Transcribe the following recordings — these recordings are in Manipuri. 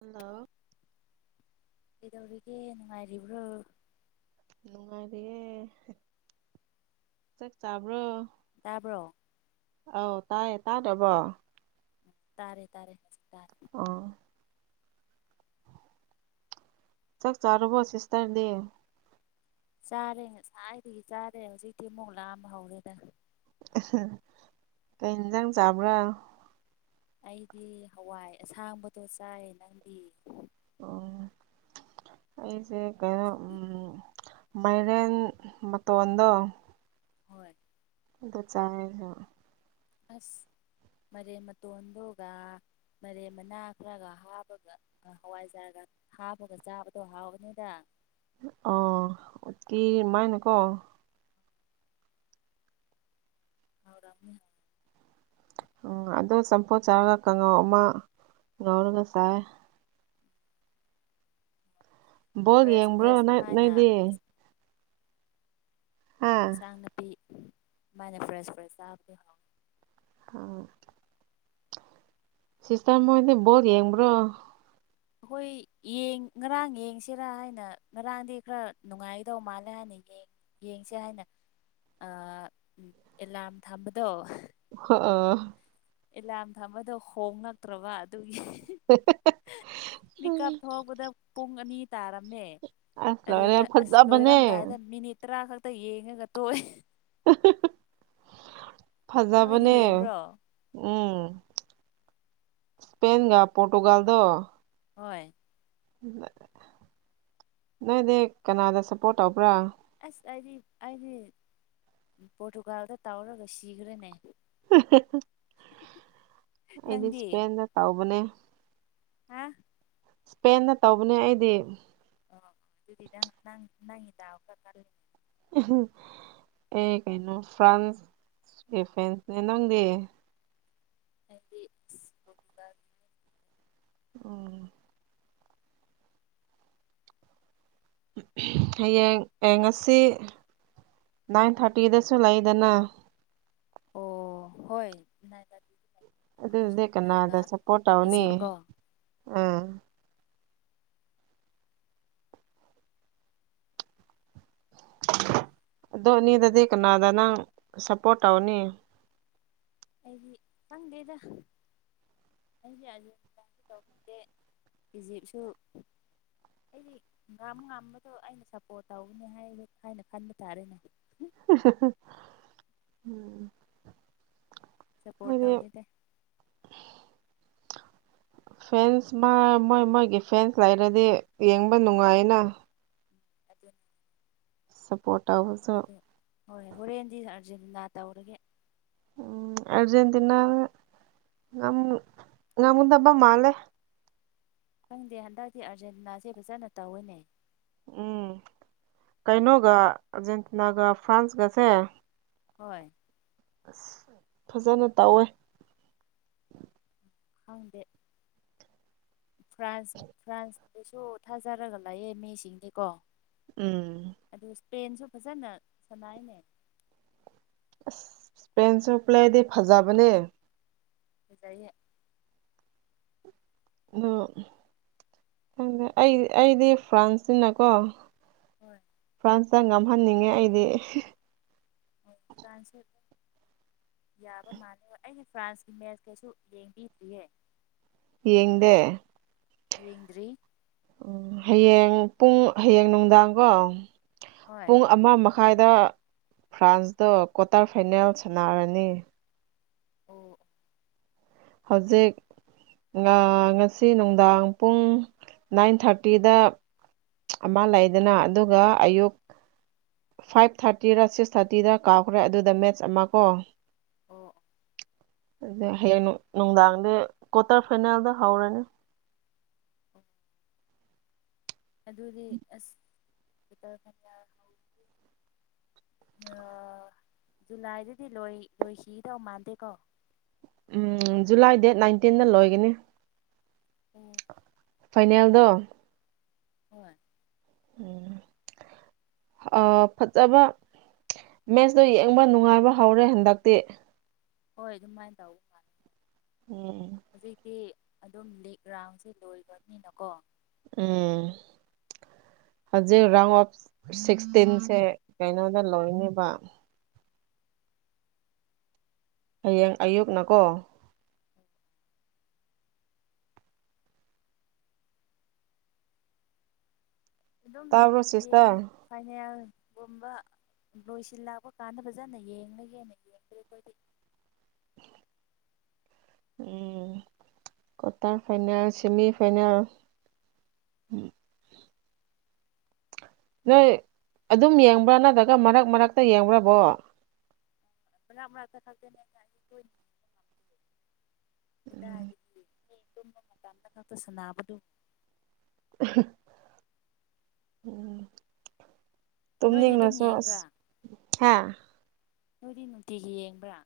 ꯍꯜꯂꯣ꯫ ꯀꯩꯗꯧꯔꯤꯒꯦ ꯅꯨꯡꯉꯥꯏꯔꯤꯕ꯭ꯔꯣ꯫ ꯅꯨꯡꯉꯥꯏꯔꯤꯌꯦ ꯆꯥꯛ ꯆꯥꯕ꯭ꯔꯣ꯫ ꯇꯥꯕ꯭ꯔꯣ꯫ ꯑꯧ ꯇꯥꯏꯌꯦ ꯇꯥꯗꯕ꯭ꯔꯣ ꯇꯥꯔꯦ ꯇꯥꯔꯦ ꯇꯥꯔꯦ꯫ ꯑꯣ꯫ ꯆꯥꯛ ꯆꯥꯔꯕꯣ ꯁꯤꯁꯇꯔꯗꯤ꯫ ꯆꯥꯔꯦ ꯉꯁꯥꯏꯗꯒꯤ ꯆꯥꯔꯦ ꯍꯧꯖꯤꯛꯇꯤ ꯑꯃꯨꯛ ꯂꯥꯝꯕ ꯍꯧꯔꯦꯗ꯫ ꯑꯥ ꯀꯩ ꯏꯟꯖꯥꯡ ꯆꯥꯕ꯭ꯔꯥ꯫ ꯑꯩꯗꯤ ꯍꯋꯥꯏ ꯑꯁꯥꯡꯕꯗꯣ ꯆꯥꯏ ꯅꯪꯗꯤ꯫ ꯑꯣ ꯑꯩꯁꯦ ꯀꯩꯅꯣ ꯎꯝ__ ꯃꯥꯏꯔꯦꯟ ꯃꯇꯣꯟꯗꯣ꯫ ꯍꯣꯏ꯫ ꯑꯗꯨ ꯆꯥꯏ ꯑꯁ ꯃꯥꯏꯔꯦꯜ ꯃꯇꯣꯟꯗꯨꯒ ꯃꯥꯏꯔꯦꯜ ꯃꯅꯥ ꯈꯔꯒ ꯍꯥꯞꯄꯒ ꯑꯥ ꯍꯋꯥꯏꯖꯥꯔꯒ ꯍꯥꯞꯄꯒ ꯆꯥꯕꯗꯣ ꯍꯥꯎꯕꯅꯤꯗ ꯑ ꯎꯇꯤ ꯑꯃꯥꯏꯅꯀꯣ ꯍꯥꯎꯔꯝꯅꯤ ꯎꯝ ꯑꯗꯣ ꯆꯝꯐꯨꯠ ꯆꯥꯔꯒ ꯀꯥꯡꯉꯥꯎ ꯑꯃ ꯉꯥꯎꯔꯒ ꯆꯥꯏ ꯕꯣꯜ ꯐ꯭ꯔꯦꯁ ꯌꯦꯡꯕ꯭ꯔꯣ ꯐ꯭ꯔꯦꯁ ꯁꯨꯃꯥꯏꯅ ꯅꯣꯏꯗꯤ ꯍꯥ ꯏꯟꯁꯥꯡ ꯅꯥꯄꯤ ꯑꯗꯨꯃꯥꯏꯅ ꯐ꯭ꯔꯦꯁ ꯐ꯭ꯔꯦꯁ ꯆꯥꯕꯗꯣ ꯍꯥꯎꯋꯤ ꯑꯥ ꯁꯤꯁꯇꯔ ꯅꯣꯏꯗꯤ ꯕꯣꯜ ꯌꯦꯡꯕ꯭ꯔꯣ ꯑꯩꯈꯣꯏ ꯌꯦꯡ ꯉꯔꯥꯡ ꯌꯦꯡꯁꯤꯔꯥ ꯍꯥꯏꯅ ꯉꯔꯥꯡꯗꯤ ꯈꯔ ꯅꯨꯡꯉꯥꯏꯒꯗꯧ ꯃꯥꯜꯂꯦ ꯍꯥꯏꯅ ꯌꯦꯡꯉꯦ ꯌꯦꯡꯁꯦ ꯍꯥꯏꯅ ꯑꯥ ꯑꯦꯂꯥꯔꯝ ꯊꯝꯕꯗꯣ ꯍꯑꯥ ꯑꯦꯂꯥꯔꯝ ꯊꯝꯕꯗꯣ ꯈꯣꯡꯂꯛꯇ꯭ꯔꯕ ꯑꯗꯨꯒꯤ ꯍꯣꯏ [unintelligible] ꯃꯤꯠꯀꯞ ꯊꯣꯛꯕꯗ ꯄꯨꯡ ꯑꯅꯤ ꯇꯥꯔꯝꯃꯦ ꯑꯁ ꯂꯣꯏꯔꯦ ꯑꯗꯨꯗ ꯑꯁ ꯐꯖꯕꯅꯦ ꯂꯣꯏꯔꯝꯗꯥꯏꯗ ꯃꯤꯅꯤꯠ ꯇꯔꯥ ꯈꯛꯇ ꯌꯦꯡꯉꯒ ꯇꯣꯛꯑꯦ ꯅꯣꯏꯗꯤ ꯐꯖꯕꯅꯦ ꯌꯦꯡꯕ꯭ꯔꯣ ꯎꯝ ꯏꯁꯄꯦꯟꯒ ꯄꯣꯔꯇꯨꯒꯜꯗꯣ ꯍꯣꯏ ꯅꯣꯏꯗꯤ ꯀꯅꯥꯗ ꯁꯞꯄꯣꯔꯠ ꯇꯧꯕ꯭ꯔꯥ ꯑꯁ ꯑꯩꯗꯤ ꯑꯩꯗꯤ ꯄꯣꯔꯇꯨꯒꯥꯜꯗ ꯇꯧꯔꯒ ꯁꯤꯈ꯭ꯔꯦꯅꯦ [unintelligible] ꯑꯩꯗꯤ ꯅꯪꯗꯤ ꯏꯁꯄꯦꯟꯗ ꯇꯧꯕꯅꯦ ꯍꯥ ꯄꯦꯟꯗ ꯇꯧꯕꯅꯦ ꯑꯩꯗꯤ ꯑꯣ ꯑꯗꯨꯗꯤ ꯅꯪ ꯅꯪꯒꯤ ꯗꯥꯎ ꯀꯜꯂꯤ ꯑꯩ ꯀꯩꯅꯣ ꯐ꯭ꯔꯥꯟꯁ ꯏꯁꯄꯦꯟꯅꯦ ꯅꯪꯗꯤ ꯑꯩꯗꯤ ꯄꯣꯔꯇꯨꯒꯜ ꯎꯝ ꯍꯌꯦꯡ ꯍꯌꯦꯡ ꯉꯁꯤ ꯅꯥꯏꯟ ꯊꯥꯔꯇꯤꯗꯁꯨ ꯂꯩꯗꯅ ꯑꯣ ꯍꯣꯏ ꯑꯗꯨꯗꯤ ꯑꯥꯔꯖꯦꯟꯇꯤꯅꯥꯒ ꯀꯅꯥꯗ ꯁꯞꯄꯣꯔꯠ ꯇꯧꯅꯤ ꯏꯖꯤꯞ ꯀꯣ ꯑꯥ ꯑꯗꯣ ꯑꯅꯤꯗꯨꯗꯤ ꯀꯅꯥꯗ ꯅꯪ ꯁꯞꯄꯣꯔꯠ ꯇꯧꯅꯤ ꯑꯩꯗꯤ ꯈꯪꯗꯦꯗ ꯑꯩꯁꯦ ꯑꯥꯔꯖꯦꯟꯇꯤꯅꯥꯁꯨ ꯇꯧꯅꯤꯡꯗꯦ ꯏꯖꯤꯞꯁꯨ ꯑꯩꯗꯤ ꯉꯝ ꯉꯝꯕꯗꯣ ꯑꯩꯅ ꯁꯞꯄꯣꯔꯠ ꯇꯧꯒꯅꯤ ꯍꯥꯏ ꯍꯥꯏꯅ ꯈꯟꯕ ꯇꯥꯔꯦꯅꯦ [unintelligible] ꯁꯞꯄꯣꯔꯠ ꯇꯧꯗꯦ ꯐꯦꯟꯁ ꯃꯥ ꯃꯣꯏ ꯃꯣꯏꯒꯤ ꯐꯦꯟꯁ ꯂꯩꯔꯗꯤ ꯌꯦꯡꯕ ꯅꯨꯡꯉꯥꯏꯅ ꯑꯗꯨꯅꯤ ꯐꯣꯜ ꯇꯧꯕꯨꯁꯨ ꯑꯗꯨ ꯍꯣꯏ ꯍꯣꯔꯦꯟꯗꯤ ꯑꯥꯔꯖꯦꯟꯇꯤꯅꯥ ꯇꯧꯔꯒꯦ ꯎꯝ ꯑꯔꯖꯦꯟꯇꯤꯅꯥꯅ ꯉꯝꯒꯗꯕ ꯃꯥꯜꯂꯦ ꯈꯪꯗꯦ ꯍꯟꯗꯛꯇꯤ ꯑꯥꯔꯖꯦꯟꯇꯤꯅꯥꯁꯦ ꯐꯖꯅ ꯇꯧꯋꯤꯅꯦ ꯎꯝ ꯀꯩꯅꯣꯒ ꯑꯔꯖꯦꯟꯇꯤꯅꯥꯒ ꯐ꯭ꯔꯥꯟꯁꯒꯁꯦ ꯍꯣꯏ ꯑꯁ ꯐꯖꯅ ꯇꯧꯋꯦ ꯈꯪꯗꯦ ꯐ꯭ꯔꯥꯟꯁ ꯐ꯭ꯔꯥꯟꯁꯗꯁꯨ ꯊꯥꯖꯔꯒ ꯂꯩꯌꯦ ꯃꯤꯁꯤꯡꯗꯤꯀꯣ ꯎꯝ ꯑꯗꯨ ꯏꯁꯄꯦꯟꯁꯨ ꯐꯖꯅ ꯁꯅꯥꯏꯅꯦ ꯏꯁꯄꯦꯟꯁꯨ ꯄ꯭ꯂꯦꯗꯤ ꯐꯖꯕꯅꯦ [unintelligible] ꯑꯣ ꯑꯩ ꯑꯩꯗꯤ ꯐ꯭ꯔꯥꯟꯁꯅꯤꯅꯀꯣ ꯍꯣꯏ ꯐ꯭ꯔꯥꯟꯁꯇ ꯉꯝꯍꯟꯅꯤꯡꯉꯦ ꯑꯩꯗꯤ ꯑꯣ ꯇꯥꯟꯁꯤ ꯌꯥꯕ ꯃꯥꯥꯟꯂꯕ ꯑꯩꯅ ꯐ꯭ꯔꯥꯟꯁꯀꯤ ꯃꯦꯠꯁ ꯀꯩꯁꯨ ꯂꯦꯡꯕꯤꯗꯌꯦ ꯌꯦꯡꯗꯦ ꯌꯦꯡꯗ꯭ꯔꯤ ꯎꯝ ꯍꯌꯦꯡ ꯄꯨꯡ ꯍꯌꯦꯡ ꯅꯨꯡꯗꯥꯡꯀꯣ ꯍꯣꯏ ꯄꯨꯡ ꯑꯃ ꯃꯈꯥꯏꯗ ꯐ꯭ꯔꯥꯟꯁꯇ ꯀ꯭ꯋꯥꯇꯔ ꯐꯥꯏꯅꯦꯜ ꯁꯥꯟꯅꯔꯅꯤ ꯑꯣ ꯍꯧꯖꯤꯛ ꯉꯁꯤ ꯅꯨꯡꯗꯥꯡ ꯄꯨꯡ ꯅꯥꯏꯟ ꯊꯥꯔꯇꯤꯗ ꯑꯃ ꯂꯩꯗꯅ ꯑꯗꯨꯒ ꯑꯌꯨꯛ ꯐꯥꯏꯚ ꯊꯥꯔꯇꯤꯔ ꯁꯤꯛꯁ ꯊꯥꯔꯇꯤꯗ ꯀꯥꯎꯈ꯭ꯔꯦ ꯑꯗꯨꯗ ꯃꯦꯠꯆ ꯑꯃ ꯀꯣ ꯑꯣ ꯍꯌꯦꯡ ꯅꯨꯡꯗꯥꯡꯗ ꯀ꯭ꯋꯥꯇꯔ ꯐꯥꯏꯅꯦꯜꯗ ꯍꯧꯔꯅꯦ [unintelligible] ꯑꯗꯨꯗꯤ ꯑꯁ [unintelligible] ꯖꯨꯂꯥꯏꯗꯗꯤ ꯂꯣꯏ ꯂꯣꯏꯁꯤꯒꯗꯧ ꯃꯥꯟꯗꯦꯀꯣ ꯎꯝ ꯖꯨꯂꯥꯏ ꯗꯦꯠ ꯅꯥꯏꯟꯇꯤꯟꯗ ꯂꯣꯏꯒꯅꯤ ꯐꯥꯏꯅꯦꯜꯗ ꯍꯣꯏ [unintelligible] ꯐꯖꯕ ꯃꯦꯠꯁꯇꯣ ꯌꯦꯡꯕ ꯅꯨꯡꯉꯥꯏꯕ ꯍꯧꯔꯦ ꯍꯟꯗꯛꯇꯤ ꯍꯣꯏ ꯑꯗꯨꯃꯥꯏꯅ ꯇꯧꯕ ꯃꯥꯅꯤ ꯎꯝ ꯍꯧꯖꯤꯛꯇꯤ ꯑꯗꯨꯝ ꯂꯤꯛ ꯔꯥꯎꯟꯁꯦ ꯂꯣꯏꯈ꯭ꯔꯅꯤꯅꯀꯣ ꯎꯝ ꯍꯧꯖꯤꯛ ꯔꯥꯎ ꯑꯣꯐ ꯁꯤꯛꯁꯇꯤꯟꯁꯦ ꯀꯩꯅꯣꯗ ꯂꯣꯢꯅꯦꯕ ꯍꯌꯦꯡ ꯑꯌꯨꯛꯅꯀꯣ ꯑꯗꯨꯝ ꯇꯥꯕ꯭ꯔꯣ ꯌꯦꯡꯌꯦ ꯁꯤꯁꯇꯔ ꯐꯥꯏꯅꯦꯜꯒꯨꯝꯕ ꯂꯣꯏꯁꯤꯜꯂꯥꯛꯄ ꯀꯥꯟꯅꯕ ꯐꯖꯅ ꯌꯦꯡꯂꯥꯒꯦꯅ ꯌꯦꯡꯗꯦ ꯑꯩꯈꯣꯏꯗꯤ ꯎꯝ ꯀ꯭ꯋꯥꯇꯔ ꯐꯥꯏꯅꯦꯜ ꯁꯤꯃꯤ ꯐꯥꯏꯅꯦꯜ ꯅꯣꯏ ꯑꯗꯨꯝ ꯌꯦꯡꯕ꯭ꯔꯥ ꯅꯠꯇ꯭ꯔꯒ ꯃꯔꯛ ꯃꯔꯛꯇ ꯌꯦꯡꯕ꯭ꯔꯕꯣ ꯃꯔꯛ ꯃꯔꯛꯇꯥ ꯈꯛ ꯇꯅꯤꯗꯥ ꯀꯗꯥꯏꯗꯒꯤ [unintelligible] [unintelligible] ꯅꯣꯏꯗꯤ ꯑꯗꯨꯝ ꯇꯨꯝꯅꯤꯡꯉꯥꯁꯨ ꯌꯦꯡꯕ꯭ꯔꯥ ꯍꯥ ꯅꯣꯏꯗꯤ ꯅꯨꯡꯇꯤꯒꯤ ꯌꯦꯡꯕ꯭ꯔꯥ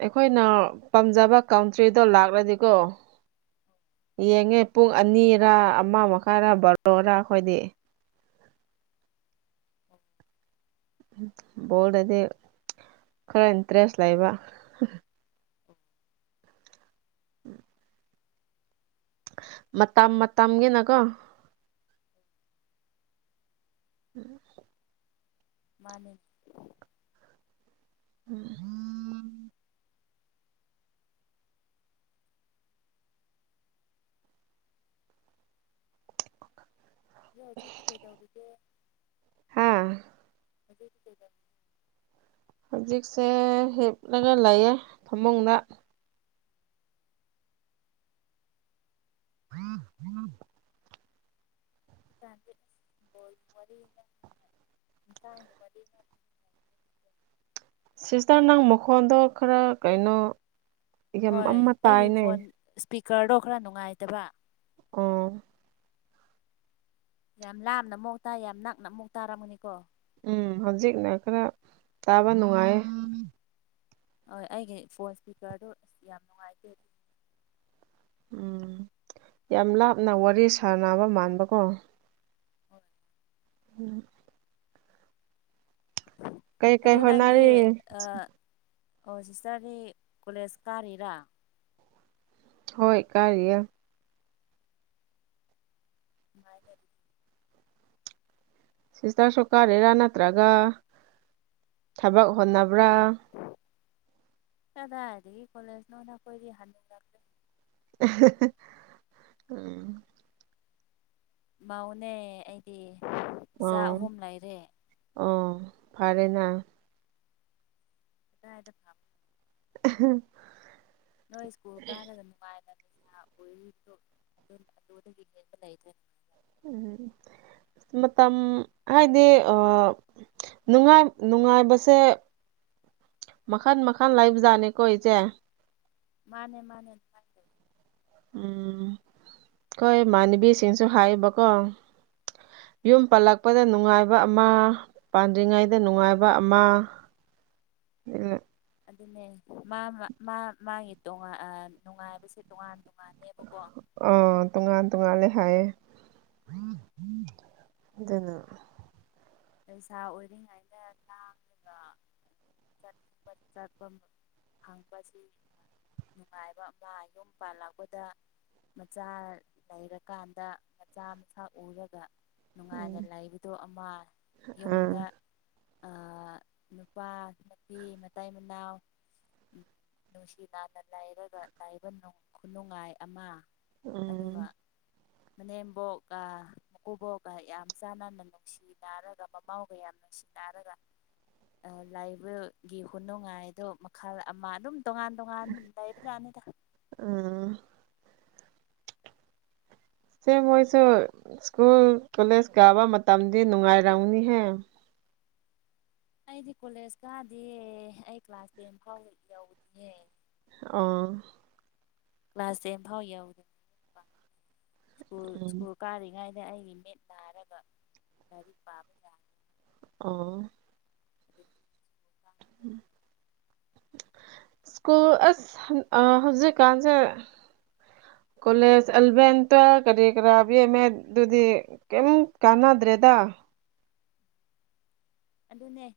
ꯑꯩꯈꯣꯏꯅ ꯄꯥꯝꯖꯕ ꯀꯥꯟꯇ꯭ꯔꯤꯗꯣ ꯂꯥꯛꯂꯥꯗꯤꯀꯣ ꯌꯦꯡꯉꯦ ꯄꯨꯡ ꯑꯅꯤꯔ ꯑꯃ ꯃꯈꯥꯏꯔ ꯕꯥꯔꯣꯔꯥ ꯑꯩꯈꯣꯏꯗꯤ ꯕꯣꯜꯗꯗꯤ ꯈꯔ ꯏꯟꯇꯔꯦꯁ ꯂꯩꯕ [unintelligible] ꯃꯇꯝ ꯃꯇꯝꯒꯤꯅꯀꯣ ꯎꯝ ꯃꯥꯅꯦ ꯎꯝ ꯎꯝ ꯑꯗꯣ ꯍꯧꯖꯤꯛꯇꯤ ꯀꯩꯗꯧꯔꯤꯒꯦ ꯍꯥꯥ [unintelligible] ꯍꯧꯖꯤꯛꯁꯦ ꯍꯤꯞꯂꯒ ꯂꯩꯌꯦ ꯐꯃꯨꯡꯗ [unintelligible] [unintelligible] ꯁꯤꯁꯇꯔ ꯅꯪ ꯃꯈꯣꯟꯗꯣ ꯈꯔ ꯀꯩꯅꯣ ꯌꯥꯝ ꯍꯣꯏ ꯑꯃ ꯑꯩꯒꯤ ꯇꯥꯏꯅꯦ ꯐꯣꯟ ꯏꯁꯄꯤꯀꯔꯗꯣ ꯈꯔ ꯅꯨꯡꯉꯥꯏꯇꯕ ꯑꯣ ꯌꯥꯝ ꯂꯥꯞꯅ ꯑꯃꯨꯛ ꯇꯥꯏ ꯌꯥꯝ ꯅꯛꯅ ꯑꯃꯨꯛ ꯇꯥꯔꯝꯒꯅꯤꯀꯣ ꯎꯝ ꯍꯧꯖꯤꯛꯅ ꯈꯔ ꯇꯥꯕ ꯅꯨꯡꯉꯥꯏ ꯍꯣꯏ ꯑꯩꯒꯤ ꯐꯣꯟ ꯏꯁꯄꯤꯀꯔꯗꯨ ꯌꯥꯝ ꯅꯨꯡꯉꯥꯏꯇꯦ ꯎꯝ ꯌꯥꯝ ꯂꯥꯞꯅ ꯋꯥꯔꯤ ꯁꯥꯥꯟꯅꯕ ꯃꯥꯟꯕꯀꯣ ꯍꯣꯏ ꯎꯝ ꯀꯩ ꯀꯩ ꯑꯗꯣ ꯅꯪꯗꯤ ꯍꯣꯠꯅꯔꯤ ꯑꯥ ꯁꯤꯁꯇꯔꯗꯤ ꯀꯣꯂꯦꯖ ꯀꯥꯔꯤꯔꯥ ꯍꯣꯏ ꯀꯔꯤꯌꯦ [unintelligible] ꯁꯤꯁꯇꯔꯁꯨ ꯀꯔꯤꯔꯥ ꯅꯠꯇ꯭ꯔꯒ ꯊꯕꯛ ꯍꯣꯠꯅꯕ꯭ꯔꯥ ꯀꯗꯥꯏꯗꯒꯤ ꯀꯣꯂꯦꯖꯅꯣꯗ ꯈꯣꯏꯗꯤ ꯍꯥꯅꯨꯔꯦ [unintelligible] ꯃꯧꯅꯦ ꯑꯩꯗꯤ ꯏꯆꯥ ꯑꯣ ꯑꯍꯨꯝ ꯂꯩꯔꯦ ꯑꯣ ꯐꯔꯦꯅꯥ [unintelligible] [unintelligible] ꯅꯣꯏ ꯁ꯭ꯀꯨꯜ ꯀꯥꯔꯒ ꯅꯨꯡꯉꯥꯏꯅ ꯅꯤꯁꯥ [unintelligible] ꯑꯣꯏꯗꯣ ꯑꯗꯨꯗꯒꯤ ꯌꯦꯟꯕ ꯂꯩꯗꯅ ꯎꯝ ꯃꯇꯥꯝ ꯍꯥꯏꯗꯤ ꯑꯥ ꯅꯨꯡꯉꯥꯏ ꯅꯨꯡꯉꯥꯏꯕꯁꯦ ꯃꯈꯜ ꯃꯈꯜ ꯂꯩꯕ ꯖꯥꯠꯅꯤꯀꯣ ꯏꯆꯦ ꯃꯥꯅꯦ ꯃꯥꯅꯦ ꯇꯧꯋꯤ ꯎꯝ ꯑꯩꯈꯣ ꯏꯃꯥꯅꯕꯤꯁꯤꯡꯁꯨ ꯍꯥꯏꯑꯦꯕꯀꯣ ꯌꯨꯝ ꯄꯜꯂꯛꯄꯗ ꯅꯨꯡꯉꯥꯏꯕ ꯑꯃ ꯄꯥꯟꯗ꯭ꯔꯤꯉꯩꯗ ꯅꯨꯡꯉꯥꯏꯕ ꯑꯃ ꯑꯗꯨꯅꯦ ꯃꯥꯒꯤ ꯇꯣꯉꯥꯟ ꯅꯨꯡꯉꯥꯏꯕꯁꯦ ꯇꯣꯉꯥꯟ ꯃꯥꯜꯂꯦꯕꯒꯣ ꯑꯥ ꯇꯣꯉꯥꯟ ꯇꯣꯉꯥꯟꯂꯦ ꯍꯥꯏꯌꯦ ꯑꯗꯨꯅ ꯂꯩꯁꯥ ꯑꯣꯏꯔꯤꯉꯥꯏꯅ ꯂꯥꯡꯕ ꯆꯠꯅꯤꯡ ꯆꯠꯄ ꯐꯪꯕꯁꯤ ꯅꯨꯡꯉꯥꯏꯕ ꯃꯥ ꯌꯨꯝ ꯄꯥꯜꯂꯛꯄꯗ ꯃꯆꯥ ꯂꯩꯔꯀꯥꯟꯗ ꯃꯆꯥ ꯃꯁꯨ ꯎꯔꯒꯥꯟꯗ ꯎꯝ ꯅꯨꯡꯉꯥꯏꯅ ꯂꯩꯕꯗꯣ ꯑꯃ ꯑꯥ ꯌꯨꯝꯗ ꯅꯨꯄꯥ ꯅꯨꯄꯤ ꯃꯇꯩ ꯃꯅꯥꯎ ꯅꯨꯡꯁꯤ ꯅꯥꯅ ꯂꯩꯔꯒ ꯂꯩꯕ ꯈꯨꯅꯨꯡꯉꯥꯏ ꯑꯃ ꯑꯗꯨꯒ ꯎꯝ ꯃꯅꯦꯝꯕꯣꯛꯀ ꯃꯀꯨꯕꯣꯛꯒ ꯌꯥꯝ ꯆꯥꯟꯅꯅ ꯅꯨꯡꯁꯤꯃꯤꯟꯅꯔꯒ ꯃꯥꯃꯧꯒ ꯌꯥꯝꯅ ꯅꯨꯡꯁꯤꯅꯔꯒ ꯂꯩꯕꯒꯤ ꯈꯨꯅꯨꯡꯉꯥꯏꯗꯣ ꯃꯈꯜ ꯑꯃ ꯑꯗꯨꯝ ꯇꯣꯉꯥꯟ ꯇꯣꯉꯥꯟ ꯂꯩꯕ ꯖꯥꯠꯅꯤꯗ ꯑꯝ ꯁꯦ ꯃꯣꯏꯁꯨ ꯁ꯭ꯀꯨꯜ ꯀꯣꯂꯦꯖ ꯀꯥꯕ ꯃꯇꯝꯗꯤ ꯅꯨꯡꯉꯥꯏꯔꯝꯅꯤꯍꯦ ꯑꯩꯗꯤ ꯀꯣꯂꯦꯖ ꯀꯥꯗꯦꯌꯦ ꯑꯩ ꯀ꯭ꯂꯥꯁ ꯇꯦꯟ ꯐꯥꯎ ꯌꯧꯗꯦ ꯑꯥ ꯀ꯭ꯂꯥꯁ ꯇꯦꯟ ꯐꯥꯎ ꯌꯥꯎꯗꯦ ꯁ꯭ꯀꯨꯜ ꯎꯝ ꯁ꯭ꯀꯨꯜ ꯀꯥꯔꯤꯉꯩꯗ ꯑꯩꯒꯤ ꯃꯤꯦꯠ ꯅꯥꯒ ꯂꯥꯢꯔꯤꯛ ꯄꯥꯕ ꯌꯥꯗ꯭ꯔꯦ ꯑꯥ [inaudible] ꯎꯝ [unintelligible] ꯁ꯭ꯀꯨꯜ ꯑꯁ ꯍꯟ ꯑꯥ ꯍꯧꯖꯤꯛꯀꯥꯟꯁꯦ ꯀꯣꯂꯦꯖ, ꯑꯦꯜꯚꯦꯟ, ꯇ꯭ꯋꯦꯜꯐ ꯀꯔꯤ ꯀꯔꯥ ꯕꯤ ꯌꯦ ꯑꯦꯝ ꯃꯦꯠ ꯗꯨꯗꯤ ꯀꯦꯝ ꯀꯥꯟꯅꯗ꯭ꯔꯦꯗꯥ ꯑꯗꯨꯅꯦ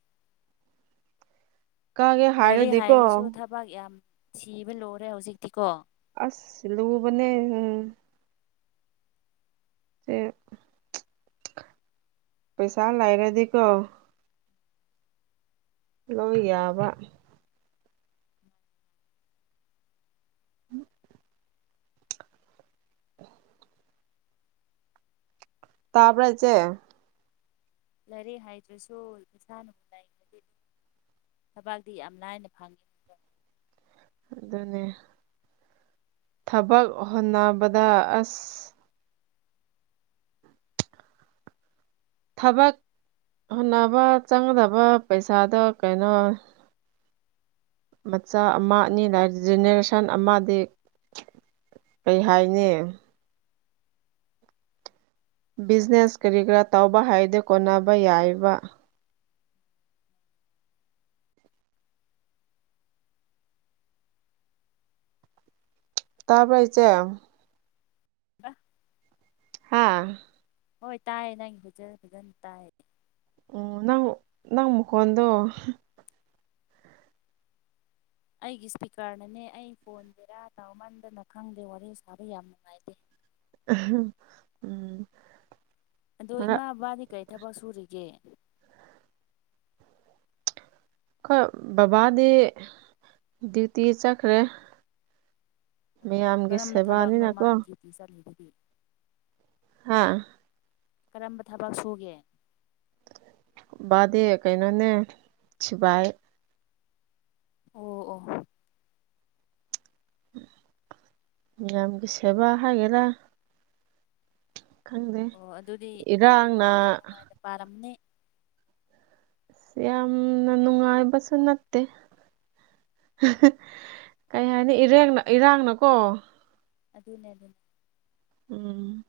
ꯀꯥꯒꯦ ꯂꯥꯏꯔꯤꯛ ꯍꯥꯏꯔꯗꯤꯀꯣ ꯍꯥꯏꯔꯁꯨ ꯊꯕꯥꯛ ꯌꯥꯝ ꯊꯤꯕ ꯂꯨꯔꯦ ꯍꯧꯖꯤꯛꯇꯤꯀꯣ ꯑꯁ ꯂꯨꯕꯅꯦ ꯎꯝ ꯆꯦ [unintelligible] ꯄꯩꯁꯥ ꯂꯩꯥꯔꯗꯤꯀꯣ ꯂꯣꯏ ꯌꯥꯕ [unintelligible] [unintelligible] ꯇꯥꯕ꯭ꯔꯥ ꯏꯆꯦ? ꯂꯥꯏꯔꯤꯛ ꯍꯥꯏꯇ꯭ꯔꯁꯨ ꯄꯪꯁꯥꯅꯕꯨ ꯂꯩꯈ꯭ꯔꯗꯤ ꯗꯨꯝ ꯊꯕꯥꯛꯇꯤ ꯌꯥꯝ ꯂꯥꯏꯅ ꯐꯪꯉꯦ ꯑꯗꯨꯅꯦ ꯊꯥꯕꯛ ꯍꯣꯟꯅꯕꯗ ꯑꯁ ꯊꯥꯕꯛ ꯍꯣꯠꯅꯕ ꯆꯪꯒꯗꯕ ꯄꯩꯁꯥꯗꯣ ꯀꯩꯅꯣ ꯃꯆꯥ ꯑꯃ ꯑꯅꯤ ꯂꯥꯏꯐ ꯖꯦꯅꯦꯔꯦꯁꯟ ꯑꯃꯗꯤ [unintelligible] ꯀꯩ ꯍꯥꯏꯅꯤ ꯕꯤꯖꯅꯦꯁ ꯀꯔꯤ ꯀꯔꯥ ꯇꯧꯕ ꯍꯥꯏꯗꯦ ꯀꯣꯟꯅꯕ ꯌꯥꯏꯌꯦꯕ ꯇꯥꯕ꯭ꯔꯥ ꯏꯆꯦꯝ? [unintelligible] ꯍꯥꯥ ꯍꯣꯏ ꯇꯥꯏꯌꯦ ꯅꯪꯒꯤ ꯐꯖ ꯐꯖꯅ ꯇꯥꯏ ꯎꯝ ꯅꯪ ꯅꯪ ꯃꯈꯣꯟꯗꯣ [unintelligible] ꯑꯩꯒꯤ ꯁ꯭ꯄꯤꯀꯔꯅꯅꯦ ꯑꯩ ꯐꯣꯟ ꯕꯦꯔꯥ ꯇꯥꯎꯃꯟꯗꯅ ꯈꯪꯗꯦ ꯋꯥꯔꯤ ꯁꯥꯕ ꯌꯥꯝ ꯅꯨꯡꯉꯥꯏꯇꯦ꯫ ꯑꯥ [unintelligible] ꯎꯝ ꯑꯗꯣ ꯃꯔꯛ ꯏꯃꯥ ꯕꯕꯥꯗꯤ ꯀꯩ ꯊꯕꯛ ꯁꯨꯔꯤꯒꯦ? ꯈꯣꯏ ꯕꯕꯥꯗꯤ ꯗ꯭ꯌꯨꯇꯤ ꯆꯠꯈ꯭ꯔꯦ꯫ ꯃꯌꯥꯝꯒꯤ ꯁꯦꯕꯥ ꯅꯤꯅꯥꯀꯣ ꯃꯤꯆꯝꯒꯤꯗꯨꯗꯤ ꯍꯥꯥ ꯀꯔꯝꯕ ꯊꯕꯛ ꯁꯨꯒꯦ? ꯕꯥꯗꯤ ꯀꯩꯅꯣꯅꯦ ꯁꯤꯕꯥꯥꯏ ꯑꯣ ꯑꯣ ꯃꯤꯌꯥꯝꯒꯤ ꯁꯦꯕꯥ ꯍꯥꯏꯒꯦꯔꯥ ꯈꯪꯗꯦ ꯑꯣ ꯑꯗꯨꯗꯤ ꯑꯗꯨꯗꯤ ꯏꯔꯥꯡꯅ ꯑꯁ ꯅꯨꯡꯉꯥꯏꯅ ꯄꯥꯔꯝꯅꯤ ꯁꯥ ꯌꯥꯝꯅ ꯅꯨꯡꯉꯥꯏꯕꯁꯨ ꯅꯠꯇꯦ [unintelligible] ꯀꯩ ꯍꯥꯏꯅꯤ ꯏꯔꯦꯡꯅ ꯏꯔꯥꯡꯅꯀꯣ ꯑꯗꯨꯅꯦ ꯑꯗꯨꯅꯦ ꯎꯝ